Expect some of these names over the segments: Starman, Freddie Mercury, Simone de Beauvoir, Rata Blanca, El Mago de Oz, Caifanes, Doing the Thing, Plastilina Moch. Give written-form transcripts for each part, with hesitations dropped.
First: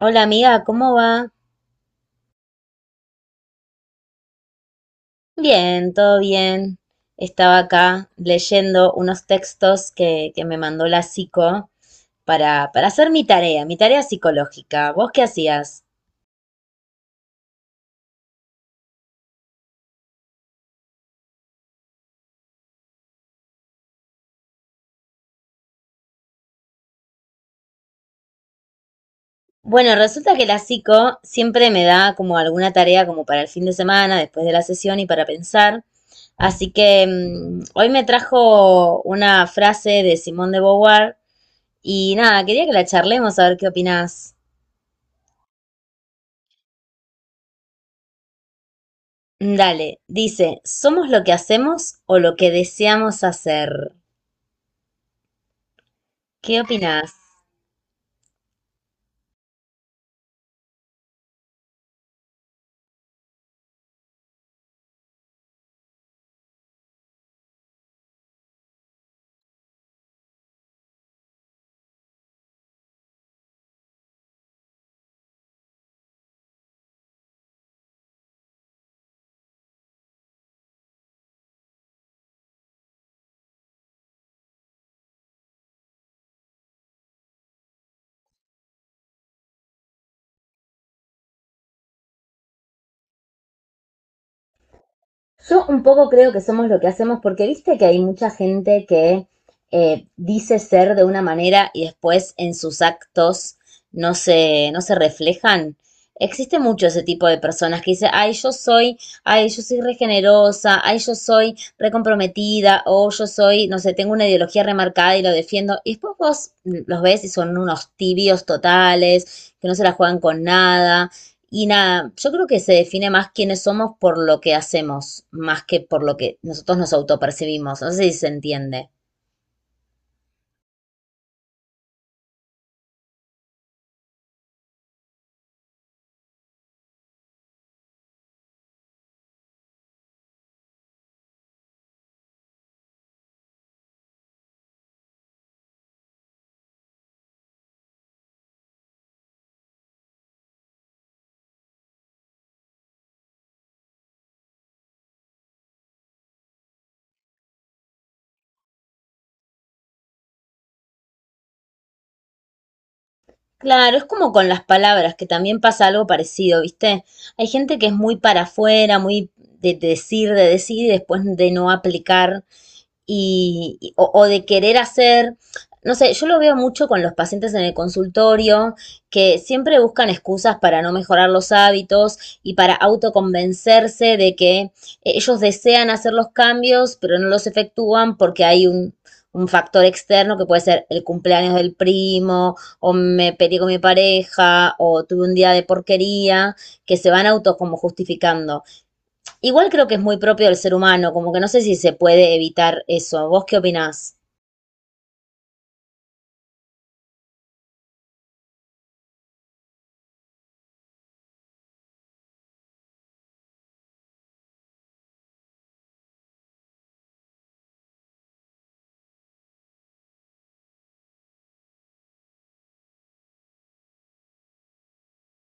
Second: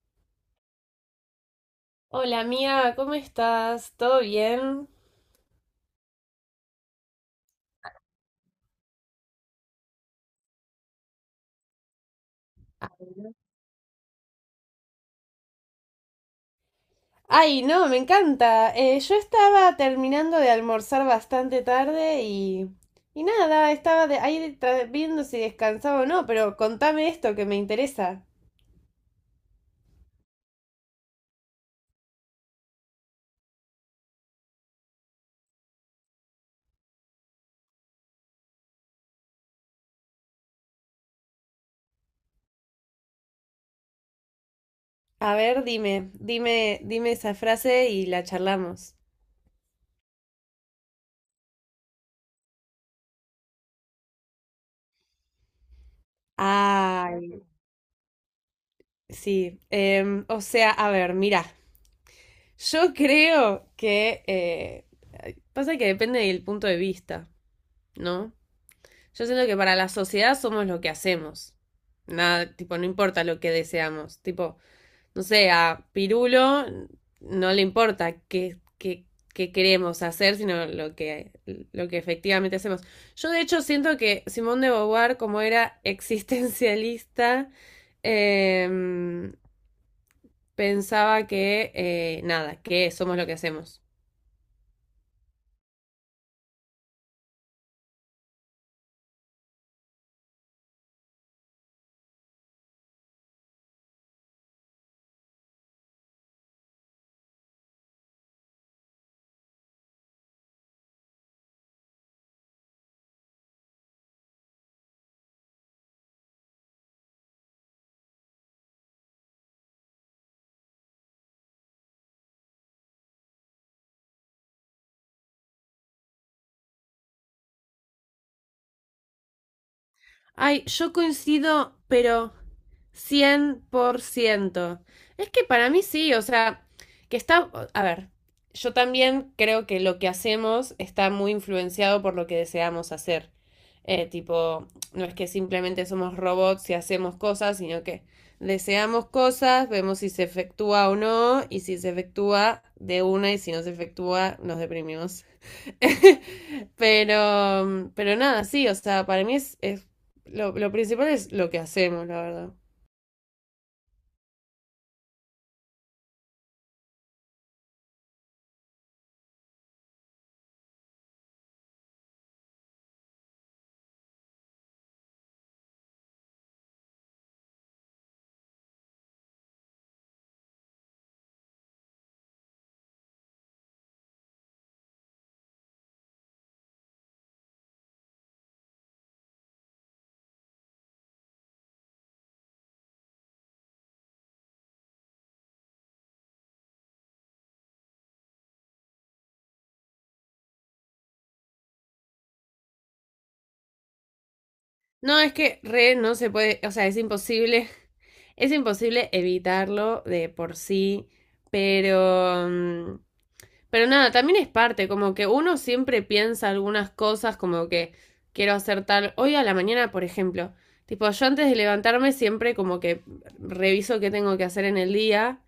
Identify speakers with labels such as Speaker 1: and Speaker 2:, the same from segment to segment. Speaker 1: Hola amiga, ¿cómo va?
Speaker 2: Hola mía, ¿cómo estás? ¿Todo bien?
Speaker 1: Bien, todo bien. Estaba acá leyendo unos textos que me mandó la psico para hacer mi tarea psicológica. ¿Vos qué hacías?
Speaker 2: Ay, no, me encanta. Yo estaba terminando de almorzar bastante tarde y nada, estaba ahí viendo si descansaba o no, pero contame esto que me interesa.
Speaker 1: Bueno, resulta que la psico siempre me da como alguna tarea como para el fin de semana, después de la sesión y para pensar. Así que hoy me trajo una frase de Simone de Beauvoir y nada, quería que la charlemos a ver qué opinás.
Speaker 2: A ver, dime esa frase y la charlamos.
Speaker 1: Dale, dice, somos lo que hacemos o lo que deseamos hacer. ¿Qué opinás?
Speaker 2: Ay, sí. O sea, a ver, mira, yo creo que, pasa que depende del punto de vista, ¿no? Yo siento que para la sociedad somos lo que hacemos. Nada, tipo, no importa lo que deseamos. Tipo, no sé, a Pirulo no le importa qué queremos hacer, sino lo que efectivamente hacemos. Yo, de hecho, siento que Simón de Beauvoir, como era existencialista, eh, pensaba que, nada, que somos lo que hacemos.
Speaker 1: Yo un poco creo que somos lo que hacemos porque viste que hay mucha gente que dice ser de una manera y después en sus actos no se reflejan. Existe mucho ese tipo de personas que dice, ay, yo soy regenerosa, ay, yo soy recomprometida, o yo soy, no sé, tengo una ideología remarcada y lo defiendo. Y después vos los ves y son unos tibios totales, que no se la juegan con nada y nada, yo creo que se define más quiénes somos por lo que hacemos, más que por lo que nosotros nos autopercibimos. No sé si se entiende.
Speaker 2: Ay, yo coincido, pero 100%. Es que para mí sí, o sea, que está, a ver, yo también creo que lo que hacemos está muy influenciado por lo que deseamos hacer. Tipo, no es que simplemente somos robots y hacemos cosas, sino que deseamos cosas, vemos si se efectúa o no, y si se efectúa de una, y si no se efectúa, nos deprimimos. Pero nada, sí, o sea, para mí es lo principal es lo que hacemos, la verdad.
Speaker 1: Claro, es como con las palabras, que también pasa algo parecido, ¿viste? Hay gente que es muy para afuera, muy de decir y después de no aplicar o de querer hacer, no sé, yo lo veo mucho con los pacientes en el consultorio que siempre buscan excusas para no mejorar los hábitos y para autoconvencerse de que ellos desean hacer los cambios, pero no los efectúan porque hay un factor externo que puede ser el cumpleaños del primo, o me peleé con mi pareja, o tuve un día de porquería, que se van auto como justificando. Igual creo que es muy propio del ser humano, como que no sé si se puede evitar eso. ¿Vos qué opinás?
Speaker 2: No, es que re no se puede, o sea, es imposible, es imposible evitarlo de por sí, pero, pero nada, también es parte, como que uno siempre piensa algunas cosas como que quiero hacer tal. Hoy a la mañana, por ejemplo, tipo, yo antes de levantarme siempre como que reviso qué tengo que hacer en el día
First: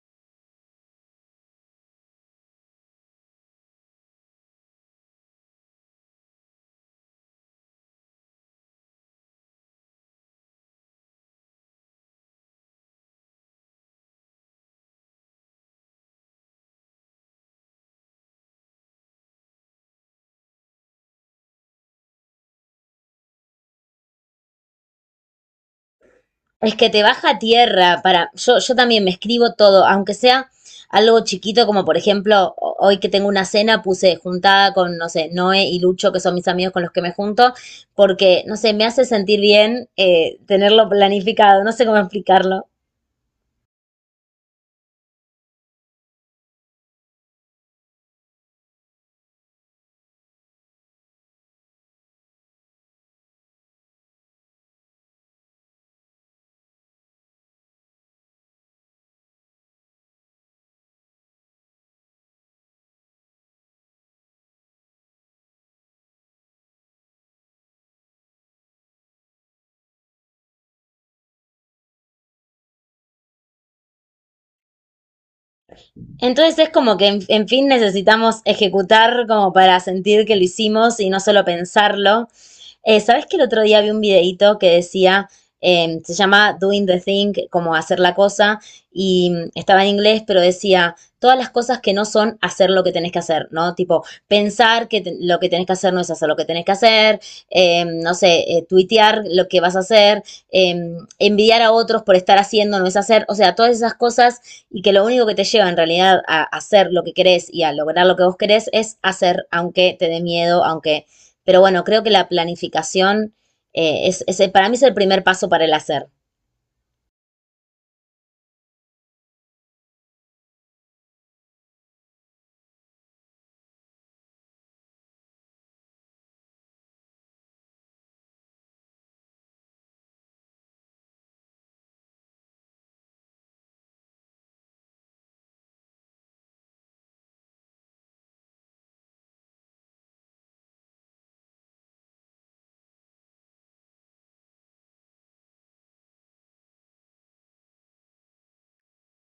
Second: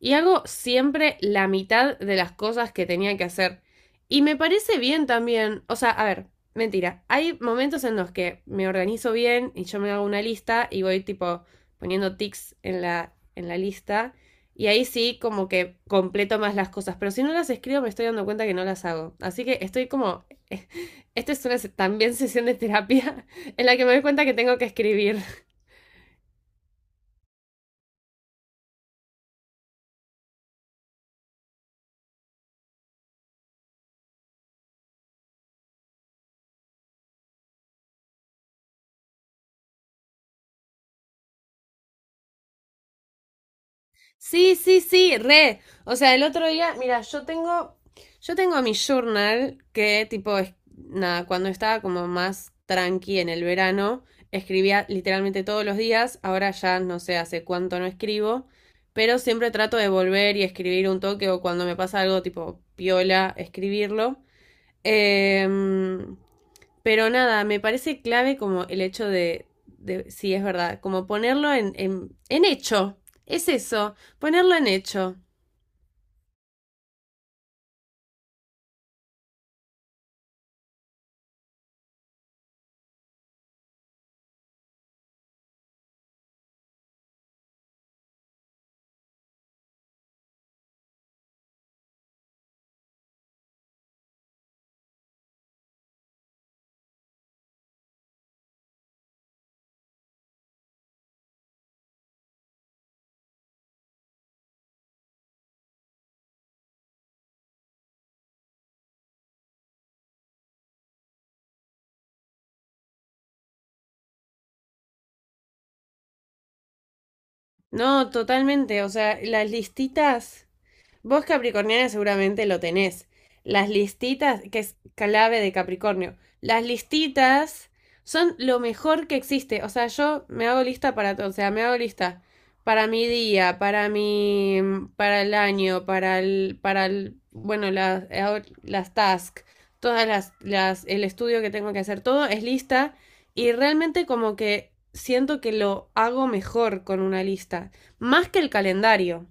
Speaker 2: y hago siempre la mitad de las cosas que tenía que hacer. Y me parece bien también, o sea, a ver, mentira, hay momentos en los que me organizo bien y yo me hago una lista y voy tipo poniendo tics en la lista y ahí sí, como que completo más las cosas. Pero si no las escribo, me estoy dando cuenta que no las hago. Así que estoy como. Esta es una también sesión de terapia en la que me doy cuenta que tengo que escribir.
Speaker 1: Es que te baja a tierra para... Yo también me escribo todo, aunque sea algo chiquito, como por ejemplo, hoy que tengo una cena, puse juntada con, no sé, Noé y Lucho, que son mis amigos con los que me junto, porque, no sé, me hace sentir bien tenerlo planificado, no sé cómo explicarlo.
Speaker 2: Sí, sí, re. O sea, el otro día, mira, yo tengo mi journal que tipo, es, nada, cuando estaba como más tranqui en el verano, escribía literalmente todos los días, ahora ya no sé hace cuánto no escribo, pero siempre trato de volver y escribir un toque o cuando me pasa algo tipo piola, escribirlo. Em, pero nada, me parece clave como el hecho de sí, es verdad, como ponerlo en hecho. Es eso, ponerlo en hecho.
Speaker 1: Entonces es como que, en fin, necesitamos ejecutar como para sentir que lo hicimos y no solo pensarlo. ¿Sabes que el otro día vi un videíto que decía, se llama Doing the Thing, como hacer la cosa, y estaba en inglés, pero decía, todas las cosas que no son hacer lo que tenés que hacer, ¿no? Tipo, lo que tenés que hacer no es hacer lo que tenés que hacer, no sé, tuitear lo que vas a hacer, eh, envidiar a otros por estar haciendo no es hacer, o sea, todas esas cosas y que lo único que te lleva en realidad a hacer lo que querés y a lograr lo que vos querés es hacer, aunque te dé miedo, aunque... Pero bueno, creo que la planificación para mí es el primer paso para el hacer.
Speaker 2: No, totalmente. O sea, las listitas, vos, Capricorniana, seguramente lo tenés. Las listitas, que es clave de Capricornio, las listitas son lo mejor que existe. O sea, yo me hago lista para todo. O sea, me hago lista para mi día, para el año, para el, bueno, las tasks, todas las, el estudio que tengo que hacer, todo es lista y realmente como que siento que lo hago mejor con una lista, más que el calendario.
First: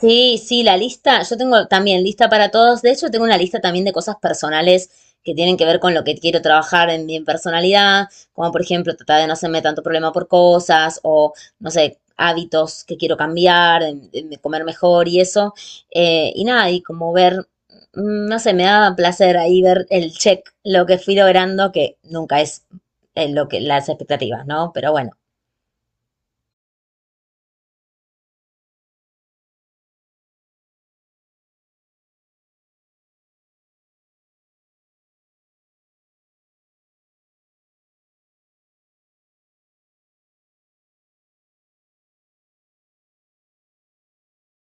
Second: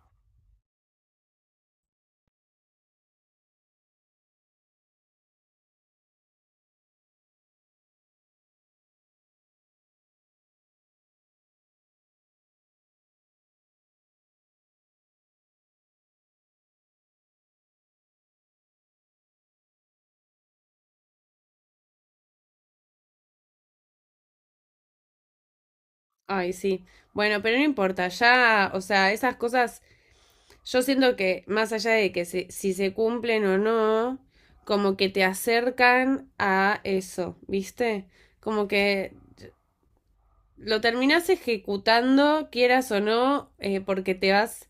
Speaker 1: Sí, sí, la lista, yo tengo también lista para todos. De hecho, tengo una lista también de cosas personales que tienen que ver con lo que quiero trabajar en mi personalidad, como por ejemplo tratar de no hacerme tanto problema por cosas o, no sé, hábitos que quiero cambiar, comer mejor y eso. Y nada, y como ver, no sé, me da placer ahí ver el check, lo que fui logrando, que nunca es lo que las expectativas, ¿no? Pero bueno.
Speaker 2: Ay, sí. Bueno, pero no importa, ya, o sea, esas cosas, yo siento que más allá de si se cumplen o no, como que te acercan a eso, ¿viste? Como que lo terminás ejecutando, quieras o no, porque te vas,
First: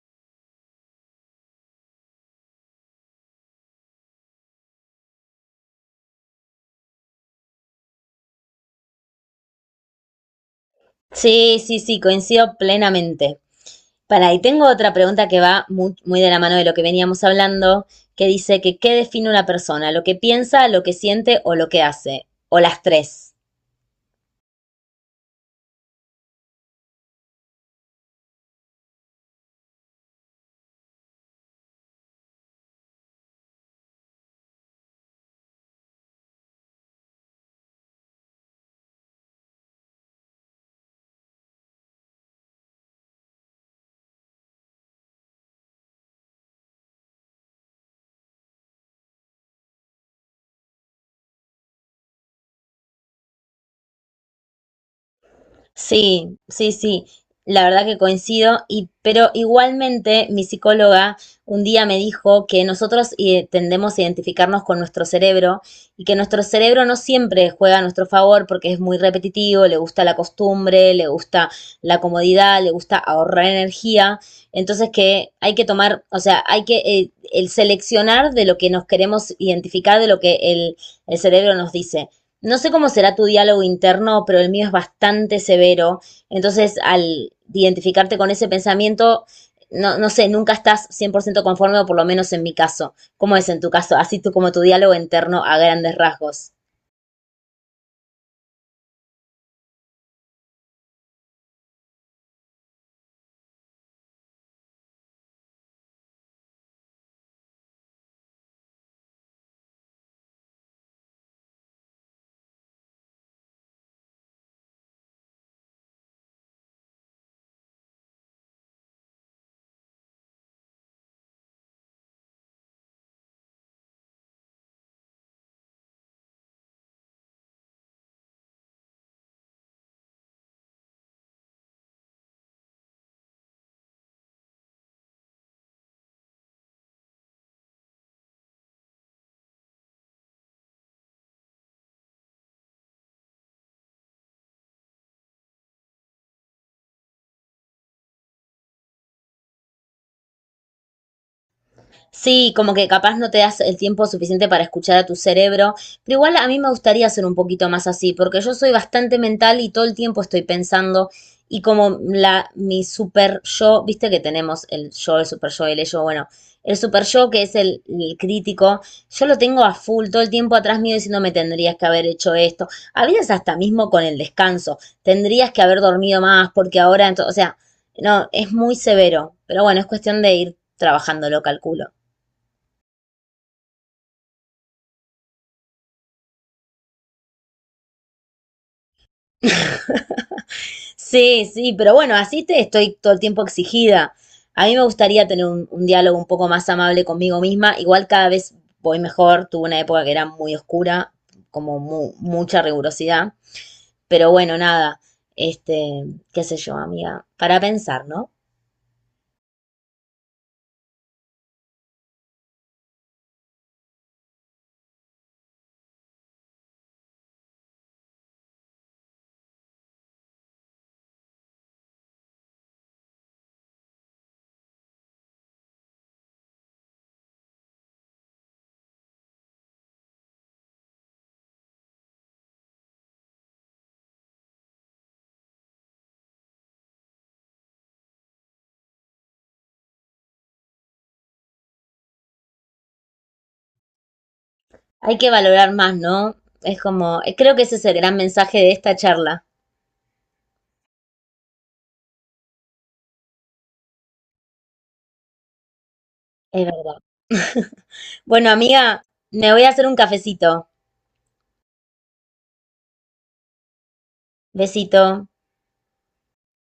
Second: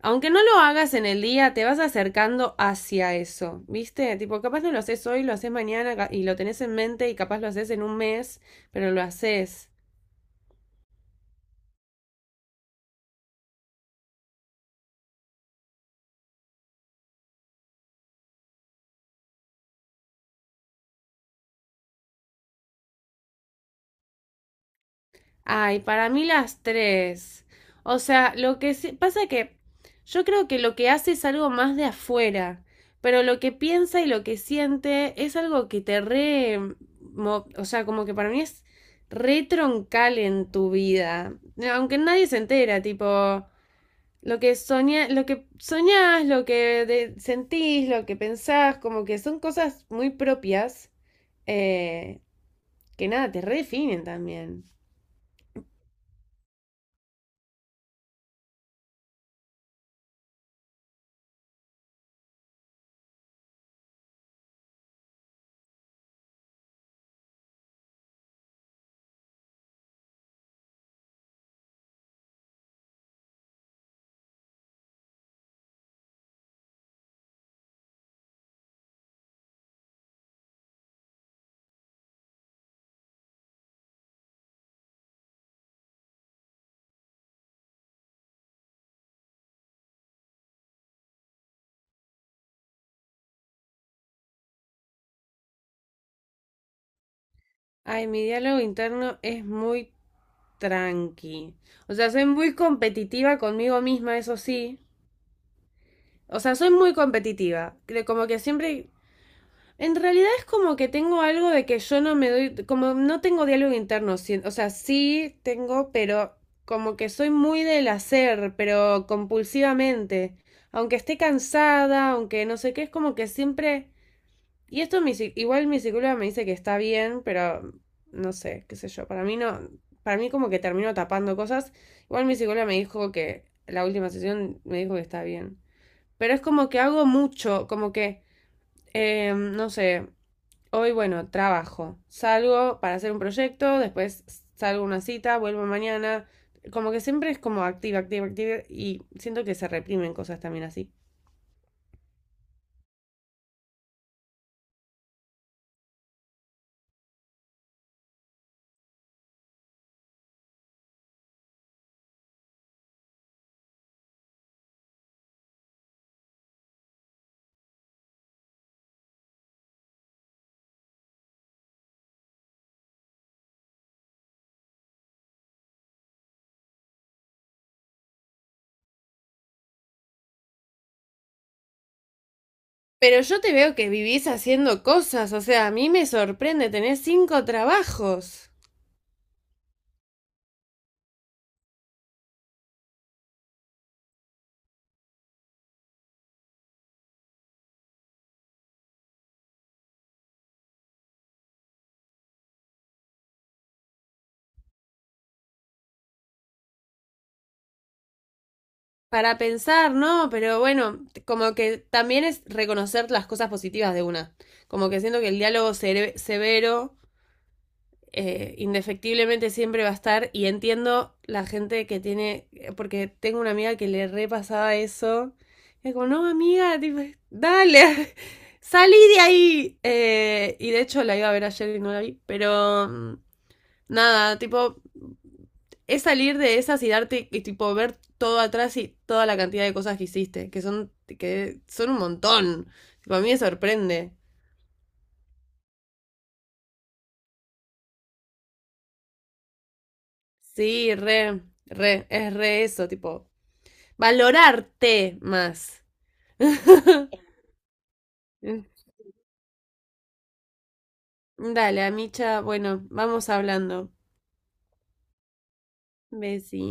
Speaker 2: aunque no lo hagas en el día, te vas acercando hacia eso, ¿viste? Tipo, capaz no lo haces hoy, lo haces mañana y lo tenés en mente y capaz lo haces en un mes, pero lo haces.
Speaker 1: Sí, sí, sí, coincido plenamente. Para, y tengo otra pregunta que va muy, muy de la mano de lo que veníamos hablando, que dice que qué define una persona, lo que piensa, lo que siente o lo que hace, o las tres.
Speaker 2: Ay, para mí las tres. O sea, pasa que yo creo que lo que hace es algo más de afuera, pero lo que piensa y lo que siente es algo que te re... O sea, como que para mí es re troncal en tu vida. No, aunque nadie se entera, tipo, lo que soñás, lo que sentís, lo que pensás, como que son cosas muy propias eh, que nada, te redefinen también.
Speaker 1: Sí, sí, sí, la verdad que coincido, y, pero igualmente mi psicóloga un día me dijo que nosotros tendemos a identificarnos con nuestro cerebro y que nuestro cerebro no siempre juega a nuestro favor porque es muy repetitivo, le gusta la costumbre, le gusta la comodidad, le gusta ahorrar energía, entonces que hay que tomar, o sea, hay que el seleccionar de lo que nos queremos identificar, de lo el cerebro nos dice. No sé cómo será tu diálogo interno, pero el mío es bastante severo. Entonces, al identificarte con ese pensamiento, no, no sé, nunca estás 100% conforme, o por lo menos en mi caso. ¿Cómo es en tu caso? Así tú como tu diálogo interno a grandes rasgos.
Speaker 2: Ay, mi diálogo interno es muy tranqui. O sea, soy muy competitiva conmigo misma, eso sí. O sea, soy muy competitiva. Creo como que siempre... En realidad es como que tengo algo de que yo no me doy... Como no tengo diálogo interno. O sea, sí tengo, pero como que soy muy del hacer, pero compulsivamente. Aunque esté cansada, aunque no sé qué, es como que siempre... Y esto igual mi psicóloga me dice que está bien, pero no sé, qué sé yo. Para mí no, para mí como que termino tapando cosas. Igual mi psicóloga me dijo que la última sesión me dijo que está bien. Pero es como que hago mucho, como que, no sé, hoy bueno, trabajo, salgo para hacer un proyecto, después salgo a una cita, vuelvo mañana. Como que siempre es como activa, activa, activa y siento que se reprimen cosas también así.
Speaker 1: Sí, como que capaz no te das el tiempo suficiente para escuchar a tu cerebro, pero igual a mí me gustaría ser un poquito más así, porque yo soy bastante mental y todo el tiempo estoy pensando y como la mi super yo, viste que tenemos el yo, el super yo, el ello, bueno, el super yo que es el crítico, yo lo tengo a full todo el tiempo atrás mío diciendo me tendrías que haber hecho esto, a veces hasta mismo con el descanso, tendrías que haber dormido más porque ahora, o sea, no, es muy severo, pero bueno, es cuestión de ir trabajándolo, calculo.
Speaker 2: Pero yo te veo que vivís haciendo cosas, o sea, a mí me sorprende, tenés 5 trabajos
Speaker 1: Sí, sí, pero bueno, así te estoy todo el tiempo exigida. A mí me gustaría tener un diálogo un poco más amable conmigo misma. Igual cada vez voy mejor. Tuve una época que era muy oscura, como mucha rigurosidad. Pero bueno, nada. Este, qué sé yo, amiga. Para pensar, ¿no?
Speaker 2: para pensar, ¿no? Pero bueno, como que también es reconocer las cosas positivas de una. Como que siento que el diálogo severo indefectiblemente siempre va a estar y entiendo la gente que tiene, porque tengo una amiga que le repasaba eso. Y como, no, amiga, tipo, dale, salí de ahí. Y de hecho la iba a ver ayer y no la vi, pero... nada, tipo, es salir de esas y darte, y tipo, ver todo atrás y toda la cantidad de cosas que hiciste, que son un montón. Tipo, a mí me sorprende.
Speaker 1: Hay que valorar más, ¿no? Es como, creo que ese es el gran mensaje de esta charla.
Speaker 2: Sí, re, re, es re eso, tipo, valorarte más.
Speaker 1: Es verdad. Bueno, amiga, me voy a hacer un cafecito.
Speaker 2: Dale, Amicha, bueno, vamos hablando.
Speaker 1: Besito.
Speaker 2: Besi.